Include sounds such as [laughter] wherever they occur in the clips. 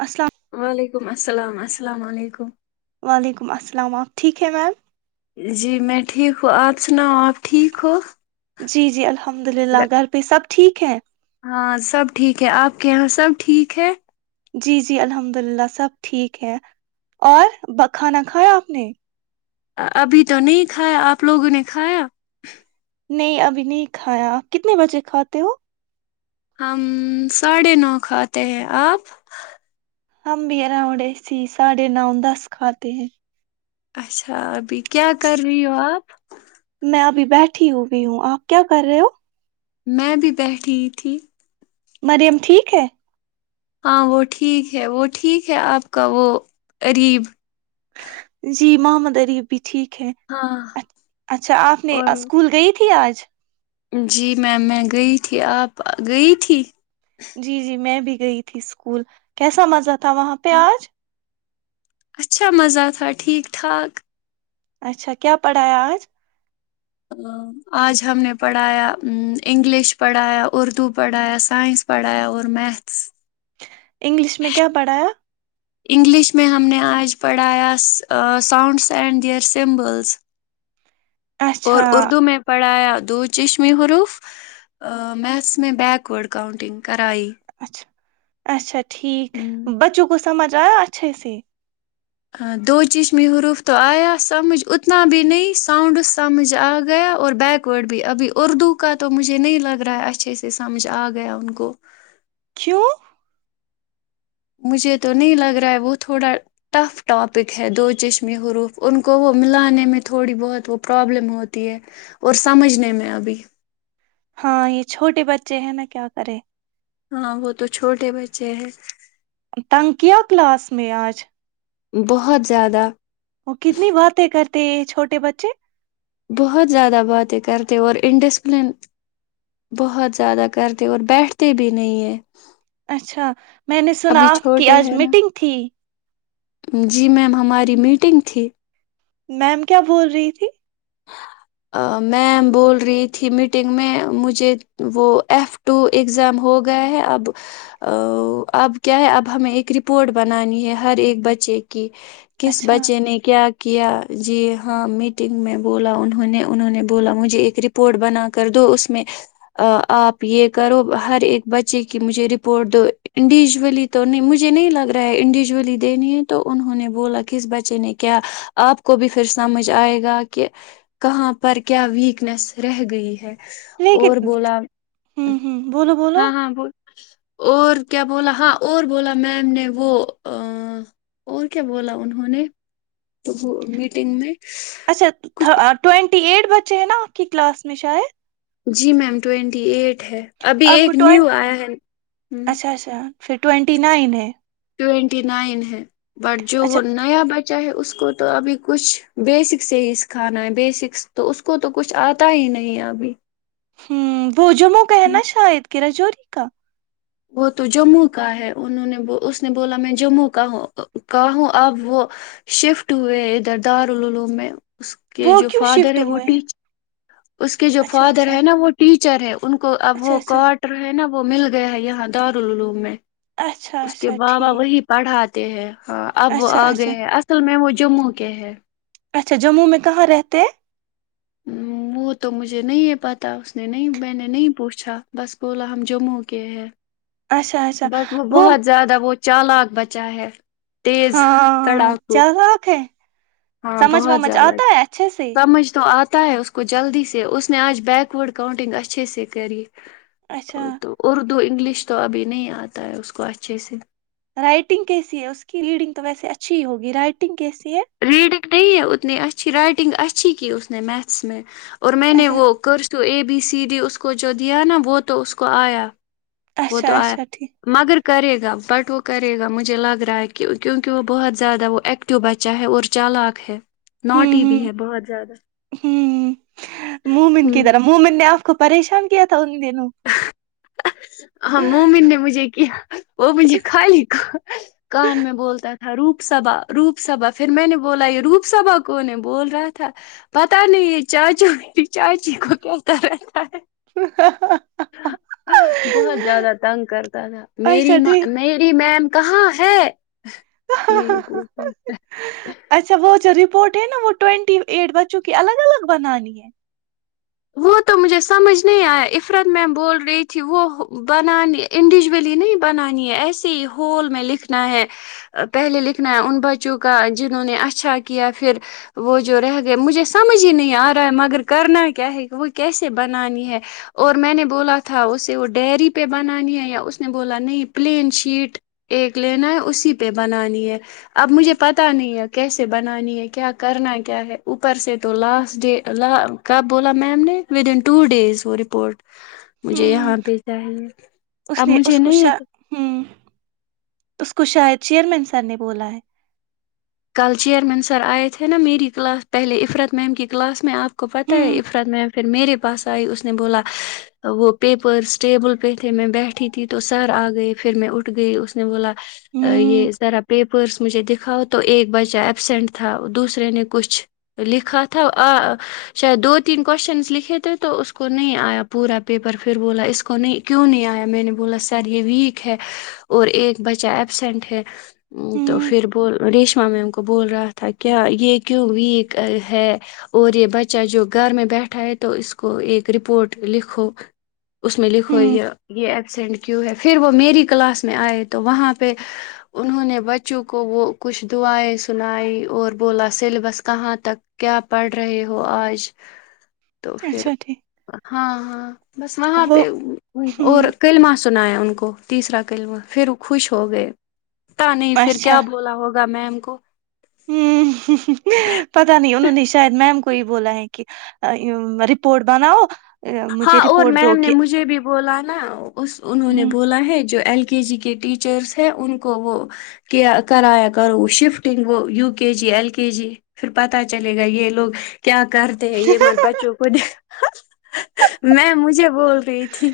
السلام ولیکم السلام السلام علیکم وعلیکم السلام آپ ٹھیک ہیں میم جی میں ٹھیک ہوں آپ سناؤ آپ ٹھیک ہو جی جی الحمد للہ گھر پہ سب ٹھیک ہے ہاں سب ٹھیک ہے آپ کے یہاں سب ٹھیک ہے جی جی الحمد للہ سب ٹھیک ہے اور کھانا کھایا آپ نے ابھی تو نہیں کھایا آپ لوگوں نے کھایا نہیں ابھی نہیں کھایا آپ کتنے بجے کھاتے ہو ہم ساڑھے نو کھ آاتے ہیں آپ ہم بھی اراؤنڈ ایسی ساڑھے نو دس کھاتے ہیں اچھا بی کیا کر رہی ہو آپ میں ابھی بیٹھی ہوئی ہوں آپ کیا کر رہے ہو میں بھی بیٹھی تھی مریم ٹھیک ہے ہاں وہ ٹھیک ہے وہ ٹھیک ہے آپ کا وہ اریب جی محمد عریف ٹھیک ہے ہاں اچ اچھا آپ نے اور اسکول گئی تھی آج جچ [unintelligible] جی میم میں گئی تھی آپ گئی تھی جی جی میں بھی گئی تھی اسکول کیسا مزہ تھا بتا وہاں پیاز [unintelligible] اچھا مزہ تھا ٹھیک ٹھاک اچھا کیا پڑھایا آج آج ہم نے پڑھایا انگلش پڑھایا اردو پڑھایا سائنس پڑھایا اور میتھس انگلش میں کیا پڑھایا انگلش میں ہم نے آج پڑھایا ساؤنڈس اینڈ دیئیر سمبلز اور اچھا اردو میں پڑھایا دو چشمے حروف میتھس میں بییک وورڈ کاؤنٹنگ کرائیی اچھا اچھاچ ٹھیک بچوں کو سمجھ آیا اچھے سے [inaudible] کیوں [inaudible] ہاں یہ چھوٹے بچے ہیں نا کیا کرے ہاں وہ تو چھوٹے بچے ہیں تن کیا کلاس میں آج بہت زیادہ وہ کتنی باتیں کرتے یہ چھوٹے بچے بہت زیادہ باتیں کرتے اور انڈسپلن بہت زیادہ کرتے اور بیٹھتے بھی نہیں ہیں اچھا میں نے سنا آپ کی آج ہیں نا میٹنگ تھی جی میم ہماری میٹنگ تھی میم کیا بول رہی تھی میم بول رہی تھی میٹنگ میں مجھے وہ ایف ٹو اگزام ہو گیا ہے اب اب کیا ہے اب ہمیں ایک رپورٹ بنانی ہے ہر ایک بچے کی کس اچھا بچے نے کیا کیا کیا جی ہاں میٹنگ میں بولا انہوں نے انہوں نے بولا مجھے ایک رپورٹ بنا کر دو اس میں آپ یہ کرو ہر ایک بچے کی مجھے رپورٹ دو انڈیویژولی تو نہیں مجھے نہیں لگ رہا ہے انڈیویژولی دینی ہے تو انہوں نے بولا کس بچے نے کیا آپ کو بھی پھر سمجھ آئے گا کہ کہ کہاں پر کیا ویکنیس رہ گئی ہے اور لیکن بولا ہوں ہوں بولو بولو ہاں ہاں ب اور کیا بولا ہاں اور بولا میم نے وہ اور کیا بولا انہوں نے تو وہ میٹنگ میں اچھا کچھ ٹوینٹی ایٹ بچے ہیں نا آپ کی کلاس میں شاید جی میم ٹوینٹی ایٹ ہے ابھی آپ کو ایک ٹوین نیو آیا ہے ہ اچھا اچھا پھر ٹوینٹی نائن ہے ٹوینٹی نائن ہے بٹ جو اچھا وہ نیا بی [unintelligible] چاہے اس کو تو ابھی کچھ بیسک سے ہی سکھانا ہے بیسکس تو اس کو تو کچھ آتا ہی نہیں ابھی ہوں وہ جموں کا ہے نا شاید کی رجور کا وہ تو جموں کا ہے انہوں نے اس نے بولا میں جموں کا ہوں کہ ہوں اب وہ شفٹ ہوئے ہیں ادھر دارالعلوم میں اس کے وہ جو کیوں فادر شفٹ ہے وہ ہوئے ہیں ٹیچ اس کے جو اچھا فادر اچھا ہے نا وہ ٹیچر ہے ان کو اب اچھا وہ اچھا کوارٹر ہے نا وہ مل گیا ہے یہاں دو اورولو میں اچھا اس کے اچھا بابا ٹھیک وہی پڑھا تے ہیں ہاں اب وہ اچھا آ گئے اچھا ہیں اصل میں مجھے جموں کے ہے اچھا جموں میں کہاں رہتے ہیں وہ تو مجھے نہیں پتا اس نے نہیں میں نے نہیں پوچھا بس بولا ہم جموں کے ہیں اچھا اچھا بٹ وہ بہت زیادہ وہ چالاک بچائ ہے تیز ہاں تڑاکو چل رکھ ہے ہاں سمجھ بہت ومجھ زیادہ آتا ہے اچھے سے سمجھ تو آ پتتا ہے اس کو جلدی سے اس نے آج بیکورڈ کاؤنٹنگ اچھے سے کری ا اچھا تو اور دو انگلش تو ابھی نہیں آتا ہے اس کو اچھے سے رائٹنگ کیسی ہے اس کی ریڈنگ تو ویسے اچھی ہی ہوگی رائٹنگ کیسی ہے ریڈنگ نہیں اتن اچھی رائٹنگ اچھی اچھی کی اس نے میتھس میں اور میں نے اچھا وہ کرسو ا بی سی ڈی اس کو جو دیا نا وہ تو اس کو آیا وہ تو اچھا آیا اچھا ٹھیک مگر کرے گا بٹ وہ کرے گا مجھے لگ رہا ہے کہ کیونکہ وہ بہت زیادہ وہ ایکٹو بچ چاہے اور چال آق ہے نوٹ ہوں ہی بھی ہوں ہے بہت زیادہ ہوں مومن کی طرح مومن نے آپ پریشان کیا تھا انین مومن نے مجھے کیا وہ مجھے خالی کان میں بولتا تھا تھا روپ سبا روپ سبا پھر میں نے بولا یہ روپ سبا کون بول رہا تھا پتا نہیں یہ چاچوں کی چاچی کو کہتا رہتا ہے [inaudible] بہت زیادہ تنگ کرتا تھا اچھا میریاں ٹھیک میری میم کہاں ہے یہی پوچھتا اچھا وہچ بورٹ ہے نا وہ ٹوینٹی ایٹ بچوں کی الگ الگ بنانی ہے وہ تو مجھے سمجھ نہیں آیا عفرت میم بول رہی تھی وہ بنانی انڈیویجولی نہیں بنانی ہے ایسے ہی ہول میں لکھنا ہے پہلے لکھنا ہے ان بچوں کا جنہوں نے اچھا کیا پھر وہ جو رہ گئے مجھے سمجھ ہی نہیں آ رہا ہے مگر کرنا کیا وہ کیسے بنانی ہے اور میں نے بولا تھا اسے وہ ڈیری پہ بنانی ہے یا اس نے بولا نہیں پلین شیٹ ایک لینا ہے اسی پہ بنانی ہے اب مجھے پتا نہیں ہے کیسے بنانی ہے کیا کرنا کیا ہے اوپر سے تو لاسٹ ڈ کب بولا میم نے ودن ٹو ڈیز وہ رپورٹ [inaudible] مجھے ہوں یہاں پہ چاہیے اس اب نے مجھے اس کو نہیں ہے شا کشاد چیئرمین سر نے بولا ہے کل چیئرمین سر آئے تھے نا میری کلاس پہلے عفرت میم کی کلاس میں آپ کو پتہ ہے ہوں عفرت میم پھر میرے پاس آئی اس نے بولا وہ پیپرس ٹیبل پہ تھے میں بیٹھی تھی تو سر آ گئے پھر میں اٹھ گئی اس نے بولا ہوں یہ سرا پیپرس مجھے دکھاؤ تو ایک بچہ ایبسینٹ تھا دوسرے نے کچھ لکھا تھا شاید دو تین کوشچنس لکھے تھے تو اس کو نہیں آیا پورا پیپر پھر بولا اس کو نہیں کیوں نہیں آیا میں نے بولا سر یہ ویک ہے اور ایک بچہ ایبسینٹ ہے [inaudible] [inaudible] تو ہوں پھر بول ریشما میم کو بول رہا تھا کیا یہ کیوں ویک ہے اور یہ بچہ جو گھر میں بیٹھا ہے تو اس کو ایک رپورٹ لکھو [inaudible] اس میں لکھوئی ہوں یہ یہ ایک اسینڈ کیوں ہے پھر وہ میری کلاس میں آئے تو وہاں پہ انہوں نے بچوں کو وہ کچھ دعائیں سنائی اور بولا سیلیبس کہاں تک کیا پڑھ رہے ہو آج تو پھر اچھا ٹھیک [inaudible] ہاں ہاں بس وہاں وہ پہ اور ہوں کللماس [inaudible] سنایا ان کو تیسرا کلم پھر خوش ہو گئے [inaudible] پتا نہیں پھر اچھا کیا ہوں بولا ہوگا ہوا میں ہم کو [inaudible] [inaudible] پتا نہیں انوں نے شاید میم کو یہ بولا ہے کہ رپورٹ بناؤ [inaudible] ہاں اور رپورٹ دو میم نے کہ مجھے بھی بولا نا اس انہوں نے ہوں بولا ہے جو ایل کے جی کے ٹیچرس ہیں ان کو وہ کیا کرایا کرو وہ شفٹنگ وہ U K G L K G پھر پتاہ چلے گا یہ لوگ کیا کرتے ہیں یہ مت بچوں کو دیک میں مجھے بول رہی تھی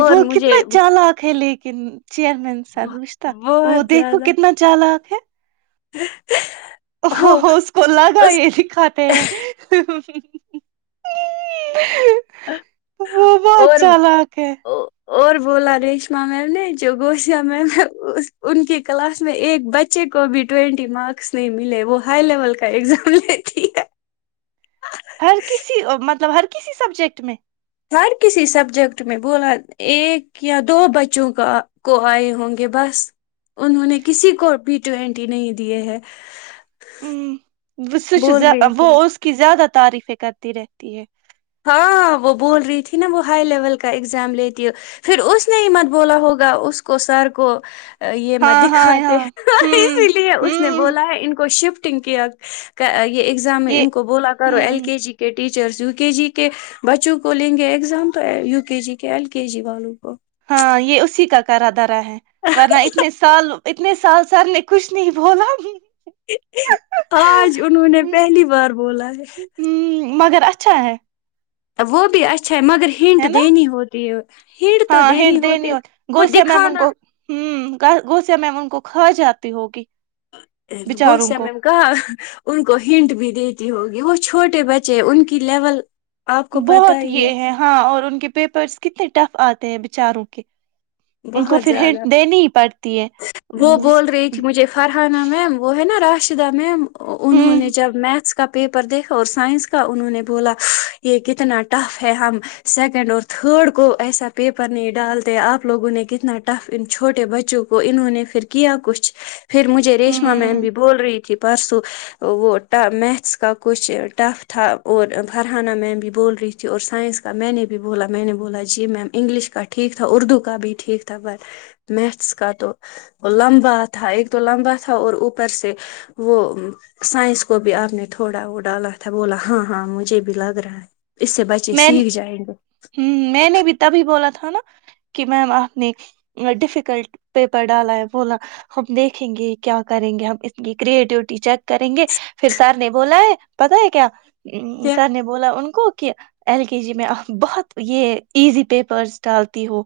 اور وہ مجھے کتنا چالاک ہے لیکن چیئر مین سر رشت وہ بہت دیکھو زیادہ کتنا چالاک [unintelligible] ہ اور اسکولا گئی اس د کاتات ہیں وہ ب اچ اور چالک ہے اور بولا ریشما میم نے جو گوشیا میم ہے ان کی کلاس میں ایک بچے کو بھی ٹوینٹی مارکس نہیں ملے وہ ہائی لیول کا ایگزام لیتی ہے ہر کسی مطلب ہر کسی سبجیکٹ میں ہر کسی سبجیکٹ میں بولا ایک یا دو بچوں کا کو آئے ہوں گے بس انہوں نے کسی کو بی ٹوینٹی نہیں دیے ہے ہوں وہ س ز بول رہی وہ تھی میں اس کیی زیادہ تعریخ ف کررتی رہتی ہے ہاں وہ بول رہی تھی نا وہ ہائی لیول کا اگزام لیتی ہے پھر ا نے ہی مت بولا ہوگا اس کو سر کو یہ م ہاں ہاں دکھاتے ہاں ہوں اسی لیے اس نے ہوں بولا ہے ان کو شفٹ ٹنکیا یہ ایگزام ہے یہ ان کو بولا کرو ایل ہوں کے جی کے ٹیچرس یو کے جی کے بچوں کو لیں گے ایگزام تو یو کے جی کے ایل کے جی والوں کو ہاں یہ اسی کا کرا تھا رہا ہے ورنہ اتنے سال اتنے سال سے سر نے کچھ نہیں بولا گ آج انہوں نے پہلی بار بولا ہے مگر اچھا ہے وہ بھی اچ اچھا ہے مگر ہینٹ ہے نا دینی ہوتی ہے ہٹ تو ہاں دینی ہٹ ہوتی ہے ہو وہ گوسیا میم ان دکھانا کو ہوں گوسیا میں ان کو کھا جاتی ہوگی بچاروں گوسیا کو میم کہا ان کو ہنٹ بھی دیتی ہوگی وہ چھوٹے بچے ان کی لیول آپ کو پتہ بہت ہی ہے یہ ہیں ہاں اور ان کے پیپرس کتنے ٹف آتے ہیں بیچاروں کے ان کو بہت پھر ہٹ زیادہ دینی ہی پڑتی ہے وہ ہوں بول رہی تھی مجھے فرحانہ میم وہ ہے نا راش [unintelligible] انہوں نے جب میتس پیپر دیکھا اور سائنس کا انہوں نے بولا یہ کتنا ٹف ہے ہم سیکنڈ اور تھرڈ کو ایسا پیپر نہیں ڈالتے آپ لوگوں نے کتنا ٹف ان چھوٹے بچوں کو انہوں نے پھر کیا کچھ پھر مجھے ریشمہ میم ہوں بھی بول رہی تھی پرسوں وہ میتھس کا کچھ ٹف تھا اور فرحانہ میم بھی بول رہی تھی اور سائنس کا میں نے بھی بولا میں نے بولا جی میم انگلش کا ٹھیک تھا اردو کا بھی ٹھیک تھا پر میتھس کا تو لمبا تھا ایک تو لمبا تھا اور اوپر سے وہ سائنس کو بھی آپ نے تھوڑا وہ ڈالا تھا بولا ہاں ہاں مجھے بھی لگ رہا ہے اس سے بچے میں ہ سیکھ جائیں گے میں نے بتا بھی بولا تھا نا کہ میم آپ نے ڈیفیکلٹ پیپر ڈالا ہے بولا ہم دیکھیں گے کیا کریں گے ہم اس کی کرٹیوٹی چیک کریں گے پھر سر نے بولا ہے پتا ہے کیا کیا سر نے بولا ان کو کہ ایل کے جی میں آپ بہت یہ ایزی پیپرس ڈالتی ہو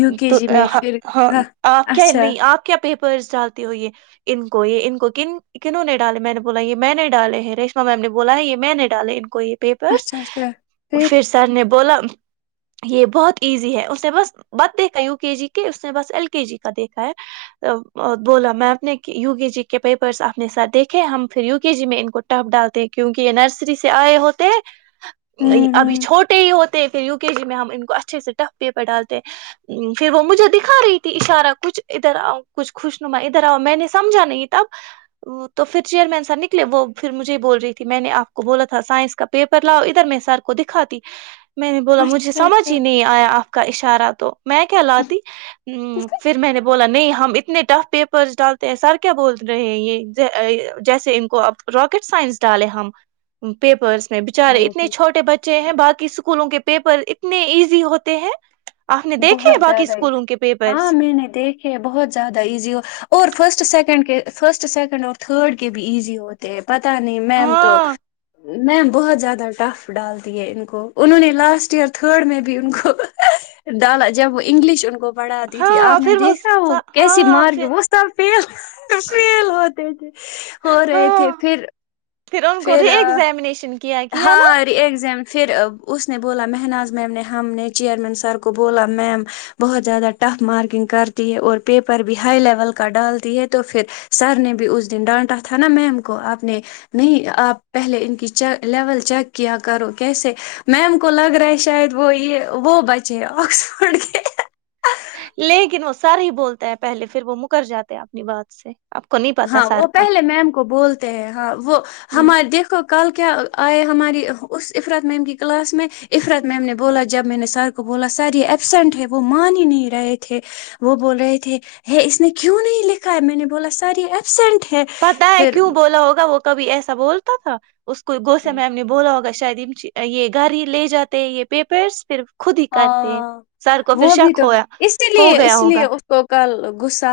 یو کے تو جی میں پھر ہاں آپ کیا اچھا نہیں آپ کیا پیپرس ڈالتے ہو یہ ان کو یہ ان کو کن کنہوں نے ڈالے میں نے بولا یہ میں نے ڈالے ہیں ریشما میم نے بولا ہے یہ میں نے ڈالے ان کو یہ پیپرس اچھا اچھا پھر سر نے بولا یہ بہت ایزی ہے اس نے بس بت دیکھا ہے یو کے جی کے اس نے بس ایل کے جی کا دیکھا ہے بولا میں اپ نے ی کے جی کے پیپرس اپنے ساتھ دیکھے ہم پھر یو کے جی میں ان کو ٹف ڈالتے ہیں کیونکہ یہ نرسری سے آئے ہوتے ہیں ہوں ابھی ہوں چھوٹے ہی ہوتے ہیں پھر یو کے جی میں ہم ان کو اچھے سے ٹف پیپر ڈالتے پھر وہ مجھے دکھا رہی تھی اشارہ کچھ ادھر آؤ کچھ خوش نما ادھر آؤ میں نے سمجھا نہیں تب تو پھر چیئرمین سح نکلے وہ پھر مجھے ہی بول رہی تھی میں نے آپ کو بولا تھا سائنس کا پیپر لاؤ ادھر میں سے سر کو دکھاتی میں نے بولا مجھے اچھا سمجھ ہی اچھا نہیں آیا آپ کا اشارہ تو میں کیا لاتی پھر میں نے بولا نہیں ہم اتنے ٹف پیپرس ڈالتے ہیں سر کیا بول رہے ہیں یہ جیسے ان کو اب راکٹ سائنس ڈالے ہم پیپرس میں بچارے وہ اتنے بھی بچے ہیں باقی اسکولوں کے پیپر ایک کتنے ایزی ہوتے ہیں آپ نے دیکھے بہت ہیں باقی زیادہ اسکولوں کے ہاں پیپرس میں نے دیکھے بہت زیادہ ایزی ہو اور فرسٹ سیکنڈ سیکنڈ کے فرسٹ سیکنڈ اور تھرڈ کے بھی ایزی ہوتے ہیں پتا نہیں میم تو ہاں میم بہت زیادہ ٹف ڈالتی ہے ان کو انہوں نے لاسٹ ایئر تھرڈ میں بھی ان کو ڈالا جب وہ انگلش ان کو بڑھات دی تھی ہاں آپ نے پھر دیکھا وہ کیسی ہاں مارک پھر وہتاحب فیل فیل ہوتے تھے ہو رہے ہاں تھے پھر ان کو ری پھر ایگزامینیشن کیا کیا نا ہاری ایگزام پھر اس نے بولا مہناز میم نے ہم نے چیئرمین سر کو بولا میم بہت زیادہ ٹف مارکنگ کرتی ہے اور پیپر بھی ہائی لیول کا ڈالتی ہے تو پھر سر نے بھی اس دن ڈانٹا تھا نا میم کو آپ نے نہیں آپ پہلے ان کی لیول چیک کیا کرو کیسے میم کو لگ رہا ہے شاید وہ یہ وہ بچ چے آکسفڈ کے لیکن وہ سارے ہی بولتا ہے پہلے پھر وہ مکر جاتے ہیں اپنی بات سے آپ کو نہیں پتا ہاں سر وہ کا پہلے میم کو بولتے ہیں ہاں وہ ہوں ہمار دیکھو کل کیا آیا ہماری اس عفرت میم کی کلاس میں عفرت میم نے بولا جب میں نے سر کو بولا سر یہ ایبسینٹ ہے وہ مان ہی نہیں رہے تھے وہ بول رہے تھے اس نے کیوں نہیں لکھا ہے میں نے بولا س ساری ایپسینٹ پتا ہے کیوں بولا ہوگا وہ کبھی ایسا بولتا تھا اس کو گوس میم نے بولا ہوگا شاید یہ گھر ہی لے جاتے ہیں یہ پیپرس پھر خود ہی کرتے ہیں ہاں سر کو پھر وہ بھی شک تو ہویا اسی ہو لیے گیا اس ہوگا لیے اس کو کل غصہ